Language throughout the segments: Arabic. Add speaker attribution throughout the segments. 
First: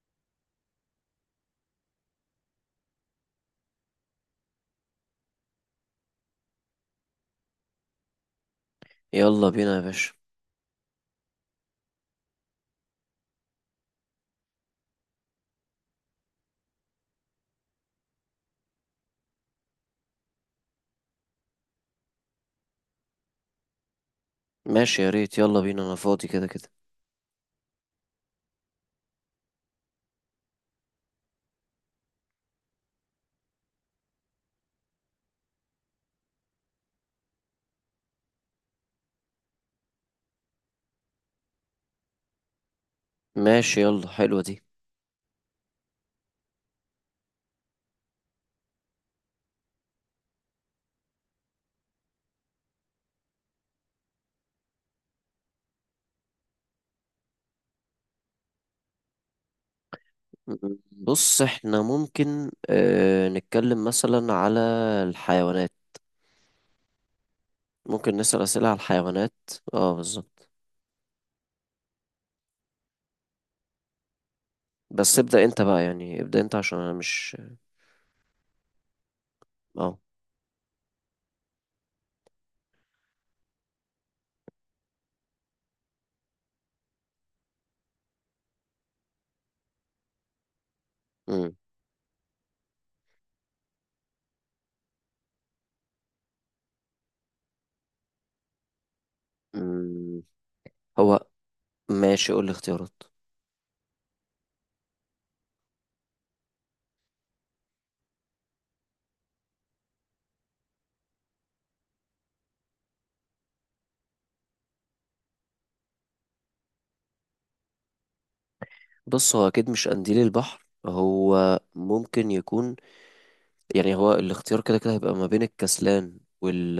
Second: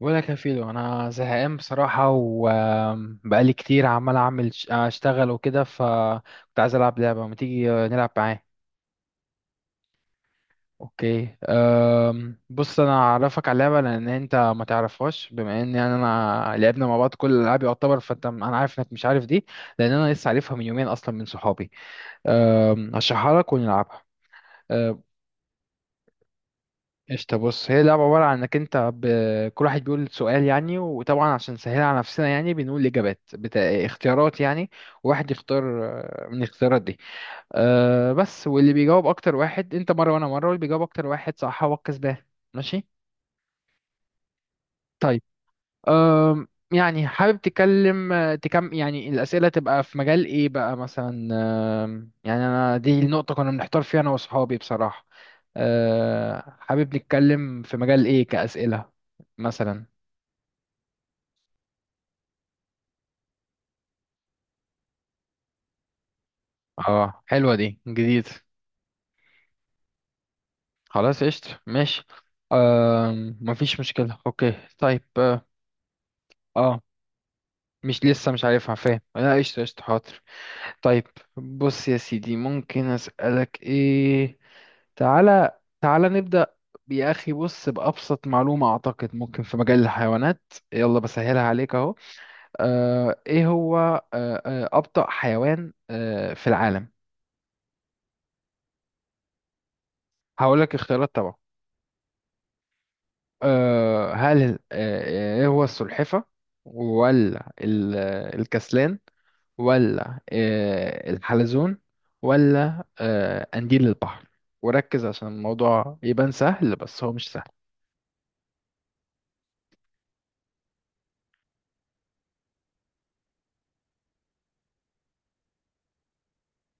Speaker 1: ولا كفيلو، انا زهقان بصراحه وبقالي كتير عمال اعمل اشتغل وكده، فكنت عايز العب لعبه. ما تيجي نلعب معاه؟
Speaker 2: يلا بينا يا باشا.
Speaker 1: اوكي. بص، انا اعرفك على اللعبه لان انت ما تعرفهاش، بما ان يعني انا لعبنا مع بعض كل الالعاب يعتبر، فانت انا عارف انك مش عارف دي. لان انا لسه عارفها من يومين اصلا من صحابي. هشرحها لك ونلعبها. آه،
Speaker 2: ماشي يا ريت، يلا بينا انا فاضي كده كده.
Speaker 1: قشطة. بص، هي اللعبة عبارة عن انك انت كل واحد بيقول سؤال يعني، وطبعا عشان نسهلها على نفسنا يعني بنقول اختيارات يعني، وواحد يختار من الاختيارات دي. بس، واللي بيجاوب اكتر واحد، انت مرة وانا مرة، واللي بيجاوب اكتر واحد صح هو الكسبان. ماشي.
Speaker 2: ماشي يلا، حلوة دي.
Speaker 1: طيب. أم، يعني حابب تتكلم، يعني الأسئلة تبقى في مجال إيه بقى مثلا؟ يعني أنا دي النقطة كنا بنحتار فيها أنا وأصحابي بصراحة. حابب نتكلم في مجال إيه كأسئلة مثلا؟
Speaker 2: م- م. بص احنا ممكن نتكلم مثلا على الحيوانات.
Speaker 1: اه، حلوة دي،
Speaker 2: ممكن
Speaker 1: جديد.
Speaker 2: نسأل أسئلة على الحيوانات. اه بالظبط.
Speaker 1: خلاص قشطة ماشي. مفيش مشكلة، أوكي طيب
Speaker 2: بس ابدأ انت بقى، يعني ابدأ انت عشان
Speaker 1: آه،
Speaker 2: انا مش
Speaker 1: مش لسه مش عارفها، فاهم؟ لا قشطة قشطة
Speaker 2: اه
Speaker 1: حاضر. طيب. بص يا سيدي، ممكن أسألك إيه. تعالى تعالى نبدأ. يا أخي بص، بأبسط معلومة أعتقد ممكن في مجال الحيوانات، يلا بسهلها
Speaker 2: م-
Speaker 1: عليك أهو. إيه هو أبطأ حيوان في العالم؟
Speaker 2: م.
Speaker 1: هقول لك اختيارات
Speaker 2: هو.
Speaker 1: طبعا.
Speaker 2: ماشي قول لي اختيارات.
Speaker 1: آه هل آه آه، إيه هو، السلحفة، ولا الكسلان، ولا الحلزون، ولا قنديل البحر؟ وركز عشان الموضوع يبان سهل، بس هو مش سهل.
Speaker 2: بص هو اكيد مش قنديل البحر، هو ممكن يكون، يعني هو الاختيار كده كده هيبقى ما بين الكسلان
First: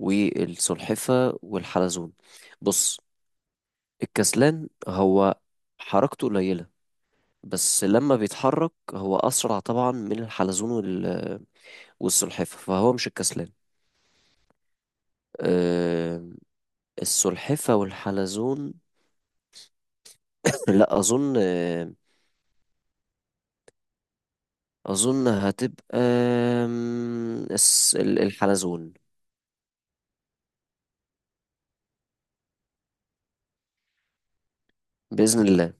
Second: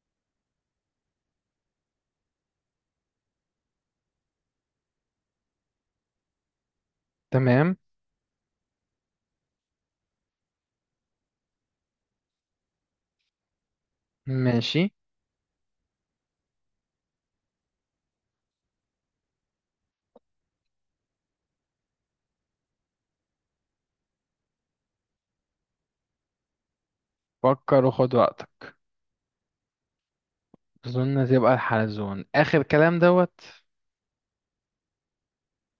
Speaker 2: والسلحفة والحلزون. بص الكسلان هو حركته قليلة،
Speaker 1: تمام.
Speaker 2: بس لما بيتحرك هو أسرع طبعا من الحلزون والسلحفة، فهو مش الكسلان.
Speaker 1: ماشي.
Speaker 2: آه، السلحفة والحلزون، لا أظن، أظن هتبقى،
Speaker 1: فكر وخد وقتك.
Speaker 2: الحلزون
Speaker 1: أظن تبقى الحلزون آخر كلام دوت.
Speaker 2: بإذن الله.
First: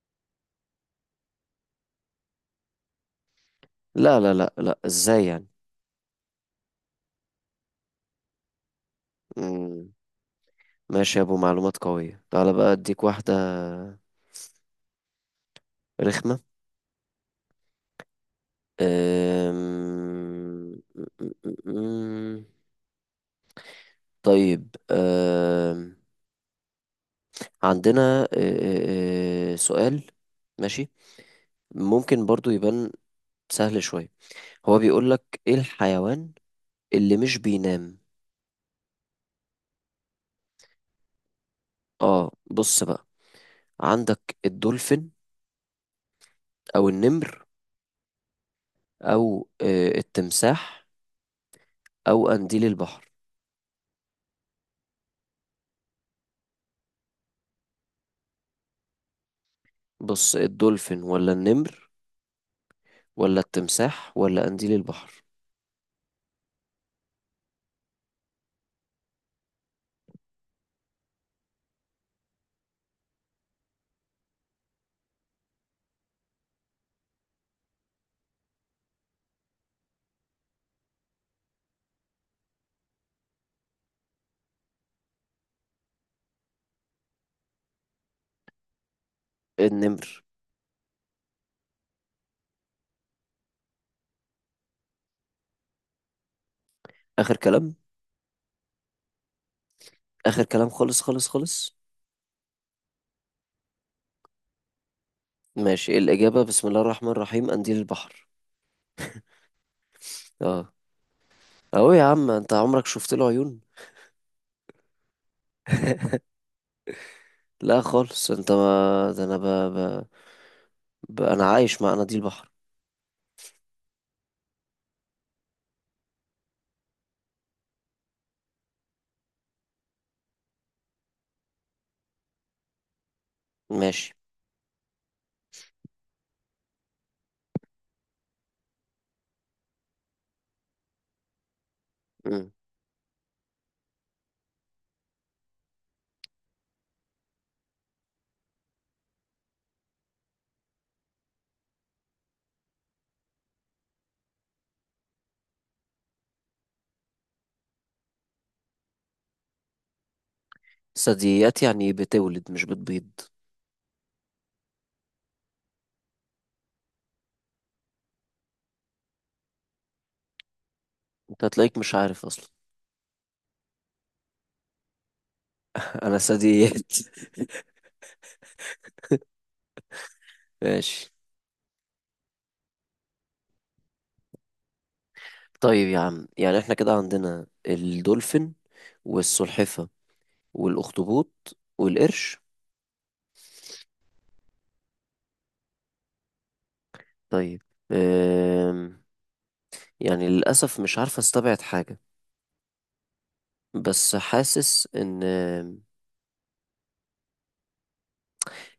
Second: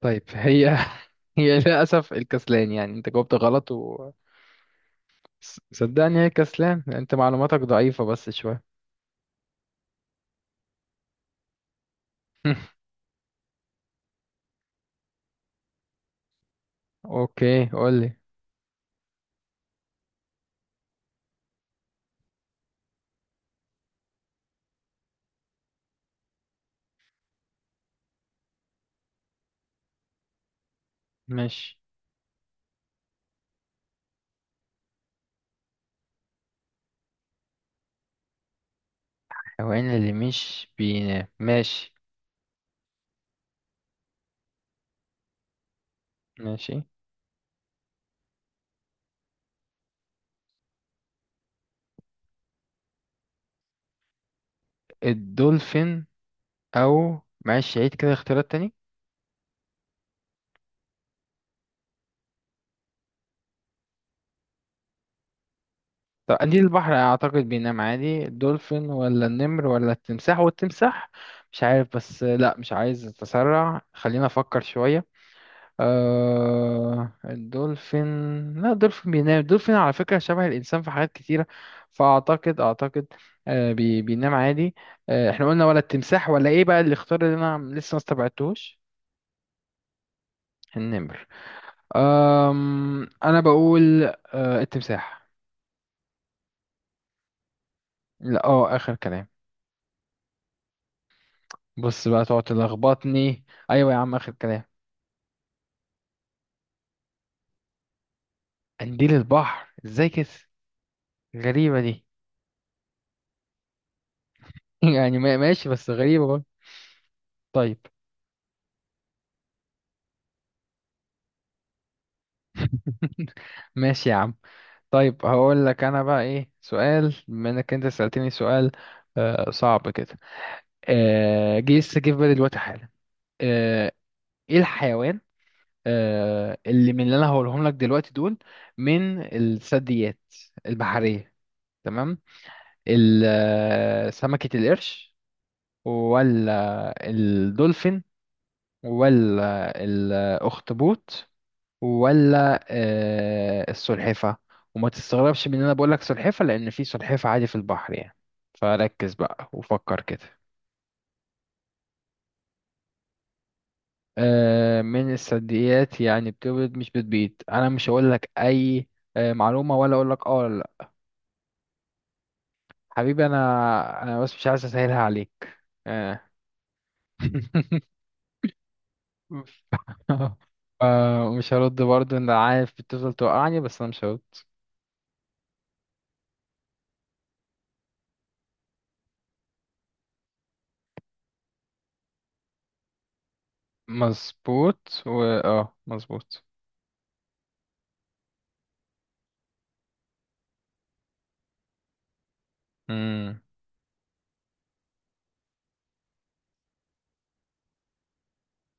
Speaker 1: طيب، هي هي للأسف الكسلان، يعني أنت جاوبت غلط و
Speaker 2: لا لا لا لا، إزاي يعني؟
Speaker 1: صدقني هي الكسلان، أنت معلوماتك ضعيفة بس شوية.
Speaker 2: مم، ماشي يا أبو معلومات قوية، تعالى بقى أديك واحدة رخمة.
Speaker 1: أوكي قولي.
Speaker 2: أم... أم- طيب أم... عندنا أه، أه، أه، سؤال. ماشي.
Speaker 1: ماشي.
Speaker 2: ممكن برضو يبان سهل شوية. هو بيقولك ايه الحيوان اللي مش بينام؟
Speaker 1: الحيوان اللي مش بينام، ماشي.
Speaker 2: اه بص بقى، عندك الدولفين،
Speaker 1: ماشي.
Speaker 2: او النمر، او التمساح، او قنديل البحر.
Speaker 1: الدولفين، أو، معلش عيد كده اختيارات تاني.
Speaker 2: بص الدولفين ولا النمر ولا التمساح ولا قنديل البحر؟
Speaker 1: طب قليل البحر اعتقد بينام عادي، الدولفين ولا النمر ولا التمساح، والتمساح مش عارف، بس لا، مش عايز اتسرع، خلينا افكر شوية. أه الدولفين، لا الدولفين بينام، الدولفين على فكرة شبه الانسان في حاجات كتيرة، فاعتقد اعتقد بينام عادي. احنا قلنا ولا التمساح ولا ايه بقى الاختيار اللي انا لسه ما استبعدتهوش؟
Speaker 2: النمر.
Speaker 1: النمر. انا بقول التمساح.
Speaker 2: اخر كلام.
Speaker 1: لا اخر كلام.
Speaker 2: اخر كلام خالص خالص خالص.
Speaker 1: بص بقى تقعد تلخبطني، ايوه يا عم اخر كلام.
Speaker 2: ماشي إيه الإجابة؟ بسم الله الرحمن الرحيم، قنديل البحر.
Speaker 1: قنديل البحر، ازاي كده؟
Speaker 2: اه.
Speaker 1: غريبه
Speaker 2: اهو يا
Speaker 1: دي.
Speaker 2: عم، انت عمرك شفت له عيون؟
Speaker 1: يعني ماشي، بس غريبه برضه. طيب.
Speaker 2: لا خالص، انت ما ده انا ب... ب... ب... انا عايش مع قناديل البحر.
Speaker 1: ماشي يا عم. طيب هقول لك انا بقى ايه سؤال، بما انك انت سألتني سؤال. صعب كده. جه لسه، جه في بالي دلوقتي حالا. آه
Speaker 2: ماشي.
Speaker 1: ايه الحيوان اللي، من اللي انا هقولهم لك دلوقتي دول، من الثدييات البحرية؟ تمام.
Speaker 2: مم.
Speaker 1: سمكة القرش، ولا الدولفين، ولا الأخطبوط، ولا السلحفة. وما تستغربش من ان انا بقولك سلحفة لان في سلحفة عادي في البحر يعني. فركز بقى وفكر كده.
Speaker 2: ثدييات يعني إيه؟ بتولد مش بتبيض؟
Speaker 1: آه، من الثدييات يعني بتولد مش بتبيض، انا مش هقولك اي معلومة، ولا اقولك ولا لا.
Speaker 2: انت هتلاقيك مش عارف اصلا.
Speaker 1: حبيبي انا بس مش عايز اسهلها عليك.
Speaker 2: انا
Speaker 1: آه.
Speaker 2: ثدييات. ماشي.
Speaker 1: آه، مش هرد برضه، انا عارف بتفضل توقعني بس انا مش هرد.
Speaker 2: طيب يا عم يعني احنا كده عندنا الدولفين والسلحفة والاخطبوط والقرش.
Speaker 1: مظبوط و مظبوط.
Speaker 2: طيب، أم... يعني للأسف مش عارف استبعد حاجة،
Speaker 1: مم.
Speaker 2: بس حاسس ان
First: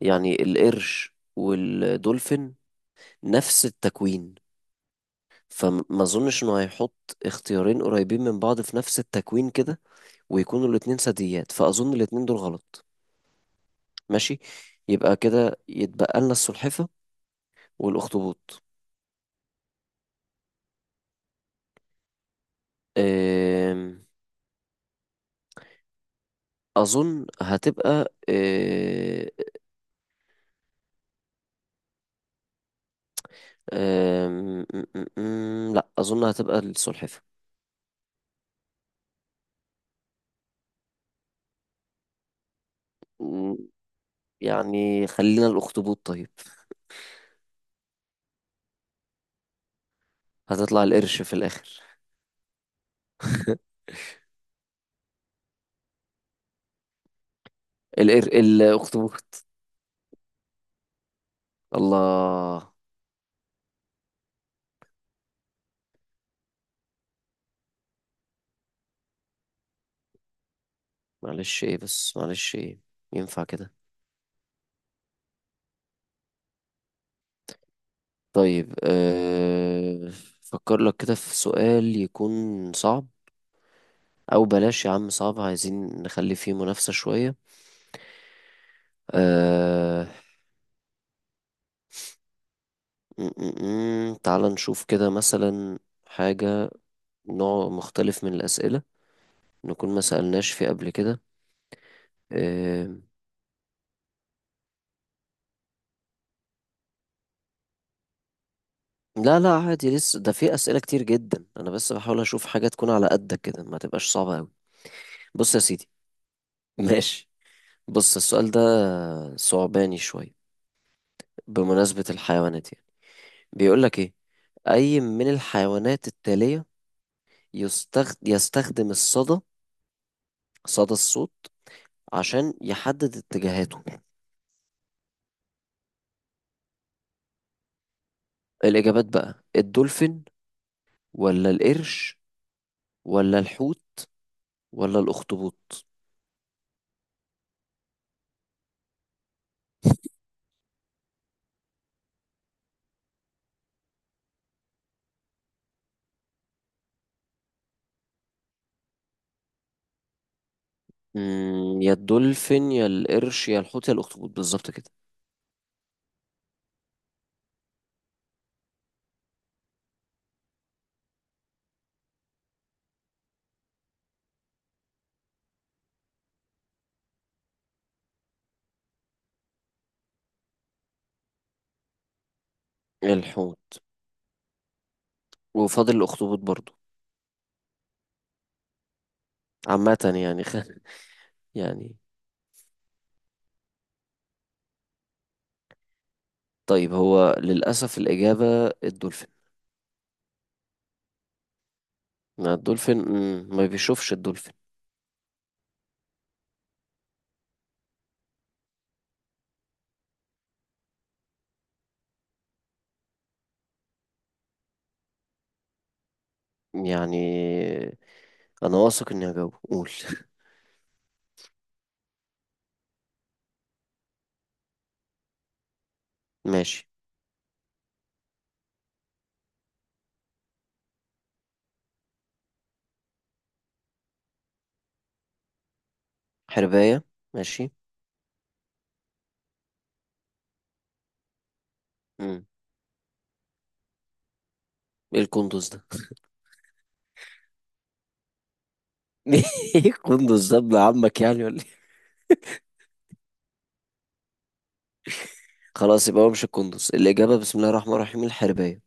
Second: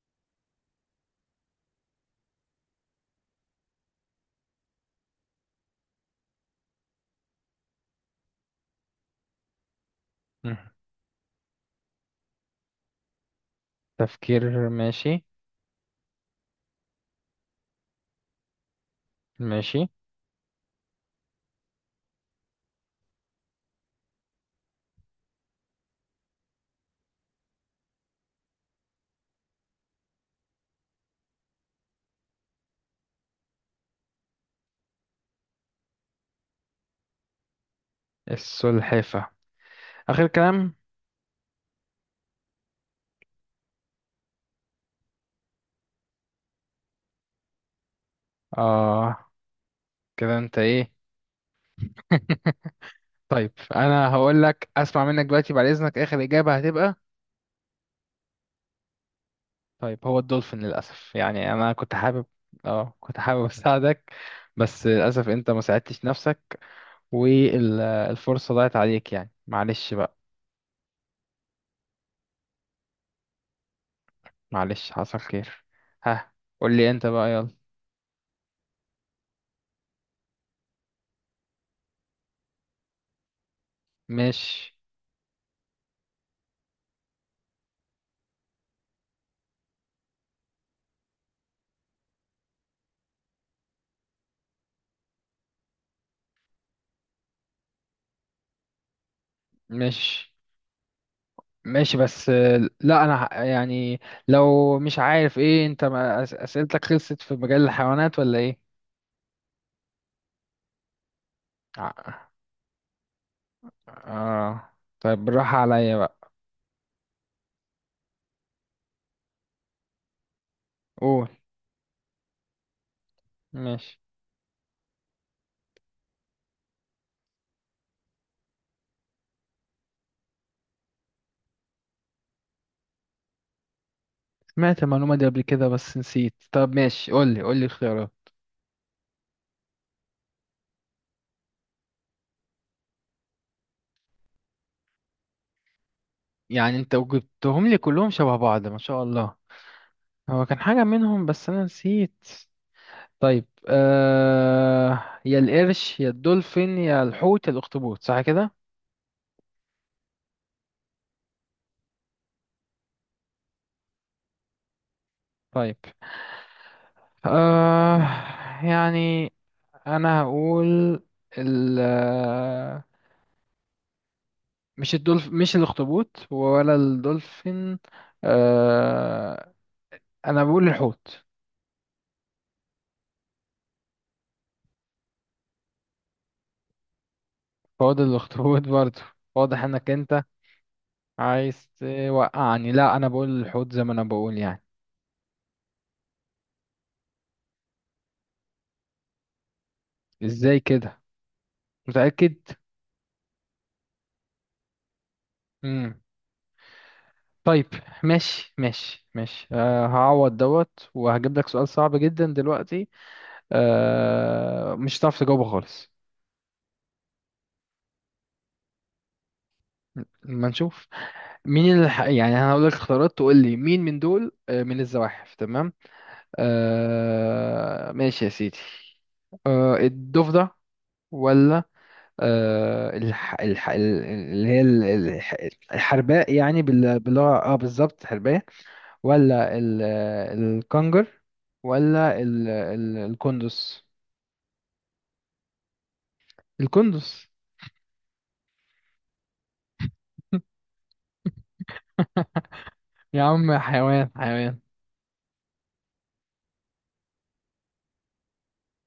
Speaker 2: يعني القرش والدولفين نفس التكوين، فما اظنش انه هيحط اختيارين قريبين من بعض في نفس التكوين كده
Speaker 1: مم.
Speaker 2: ويكونوا الاتنين ثدييات، فاظن الاتنين دول غلط. ماشي.
Speaker 1: تفكير،
Speaker 2: يبقى
Speaker 1: ماشي.
Speaker 2: كده يتبقى لنا السلحفة والاخطبوط.
Speaker 1: ماشي،
Speaker 2: أم، اظن هتبقى أه، أم، م- م- م- لا اظن هتبقى السلحفة.
Speaker 1: السلحفة آخر كلام.
Speaker 2: م، يعني خلينا الاخطبوط طيب.
Speaker 1: اه كده انت
Speaker 2: هتطلع
Speaker 1: ايه؟
Speaker 2: القرش في الاخر.
Speaker 1: طيب انا هقول لك، اسمع منك دلوقتي بعد اذنك، اخر اجابة هتبقى.
Speaker 2: الاخطبوط.
Speaker 1: طيب هو الدولفين للاسف، يعني انا كنت حابب،
Speaker 2: الله.
Speaker 1: اه كنت حابب اساعدك، بس للاسف انت ما ساعدتش نفسك، والفرصة ضاعت عليك يعني، معلش بقى.
Speaker 2: معلش ايه بس، معلش ايه، ينفع كده؟
Speaker 1: معلش حصل خير. ها، قول لي انت بقى يلا.
Speaker 2: طيب فكر لك كده في سؤال يكون صعب. او
Speaker 1: ماشي
Speaker 2: بلاش يا عم صعب، عايزين نخلي فيه منافسة شوية. أه... م- م- م. تعال نشوف كده مثلا حاجة، نوع مختلف من الأسئلة نكون ما
Speaker 1: ماشي
Speaker 2: سألناش فيه قبل كده.
Speaker 1: ماشي، بس
Speaker 2: أه...
Speaker 1: لا انا يعني، لو مش عارف ايه، انت ما أس- اسئلتك خلصت في مجال الحيوانات ولا ايه؟
Speaker 2: لا لا عادي، لسه ده في أسئلة كتير جدا، أنا بس
Speaker 1: ع-
Speaker 2: بحاول أشوف حاجة تكون على قدك كده ما تبقاش صعبة أوي.
Speaker 1: اه طيب
Speaker 2: بص
Speaker 1: بالراحة
Speaker 2: يا سيدي.
Speaker 1: عليا بقى.
Speaker 2: ماشي. بص السؤال ده صعباني شوية.
Speaker 1: قول.
Speaker 2: بمناسبة الحيوانات يعني،
Speaker 1: ماشي.
Speaker 2: بيقولك إيه؟ أي من الحيوانات التالية يستخدم الصدى، صدى الصوت، عشان يحدد اتجاهاته؟
Speaker 1: سمعت المعلومة دي قبل كده بس نسيت، طب ماشي قول لي قول لي الخيارات.
Speaker 2: الإجابات بقى، الدولفين ولا القرش ولا الحوت ولا الأخطبوط؟
Speaker 1: يعني انت جبتهم لي كلهم شبه بعض، ما شاء الله. هو كان حاجة منهم بس انا نسيت. طيب يا القرش يا الدولفين يا الحوت يا الاخطبوط صح كده؟
Speaker 2: يا الدولفين يا القرش يا الحوت يا الأخطبوط، بالظبط كده.
Speaker 1: طيب. آه يعني انا هقول، ال مش مش الاخطبوط ولا الدولفين. آه انا بقول الحوت.
Speaker 2: الحوت وفاضل الأخطبوط برضو.
Speaker 1: هو ده الاخطبوط برضه، واضح انك
Speaker 2: عامة
Speaker 1: انت
Speaker 2: يعني خ...
Speaker 1: عايز
Speaker 2: يعني
Speaker 1: توقعني، لا انا بقول الحوت زي ما انا بقول يعني.
Speaker 2: طيب، هو للأسف الإجابة الدولفين.
Speaker 1: ازاي كده؟ متأكد؟
Speaker 2: ما الدولفين، ما بيشوفش الدولفين.
Speaker 1: امم طيب. ماشي ماشي ماشي هعوض دوت وهجيب لك سؤال صعب جدا دلوقتي. آه، مش هتعرف تجاوبه خالص.
Speaker 2: يعني أنا واثق إني هجاوب، قول.
Speaker 1: ما نشوف. مين اللي يعني انا هقول لك اختيارات تقول لي مين من دول، آه، من الزواحف. تمام.
Speaker 2: ماشي.
Speaker 1: ماشي يا سيدي. الضفدع، ولا آه الح... الح... ال- اللي هي ال- الح... الحرباء يعني
Speaker 2: حرباية.
Speaker 1: باللغة
Speaker 2: ماشي.
Speaker 1: بالظبط حرباء، ولا الكنجر، ولا
Speaker 2: مم.
Speaker 1: الكندس.
Speaker 2: إيه القندوز ده؟
Speaker 1: الكندس،
Speaker 2: إيه القندوز ده، ابن عمك يعني ولا إيه؟
Speaker 1: يا عم حيوان حيوان.
Speaker 2: خلاص، يبقى هو مش القندوز الإجابة. بسم الله الرحمن الرحيم، الحرباية.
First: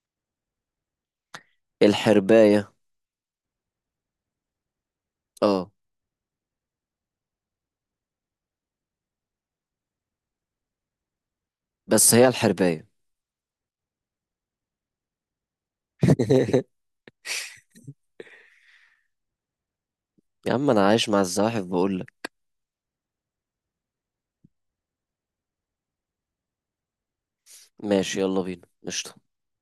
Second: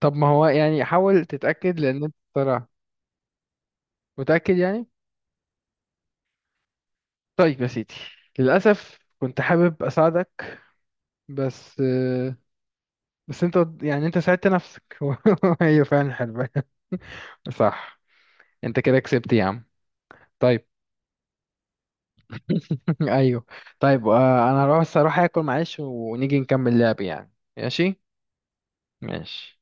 Speaker 1: طب ما هو يعني حاول تتأكد لأن أنت طلع.
Speaker 2: الحرباية.
Speaker 1: متأكد يعني.
Speaker 2: آه.
Speaker 1: طيب يا سيدي، للأسف كنت حابب أساعدك، بس
Speaker 2: بس هي الحرباية.
Speaker 1: بس أنت يعني أنت ساعدت نفسك. هي فعلا حلوة. صح، أنت كده كسبت يا عم.
Speaker 2: يا
Speaker 1: طيب.
Speaker 2: عم أنا عايش مع الزواحف بقول لك.
Speaker 1: أيوه. طيب أنا هروح بس أروح آكل معلش ونيجي نكمل لعب يعني، ماشي؟
Speaker 2: ماشي يلا بينا، قشطة.
Speaker 1: ماشي.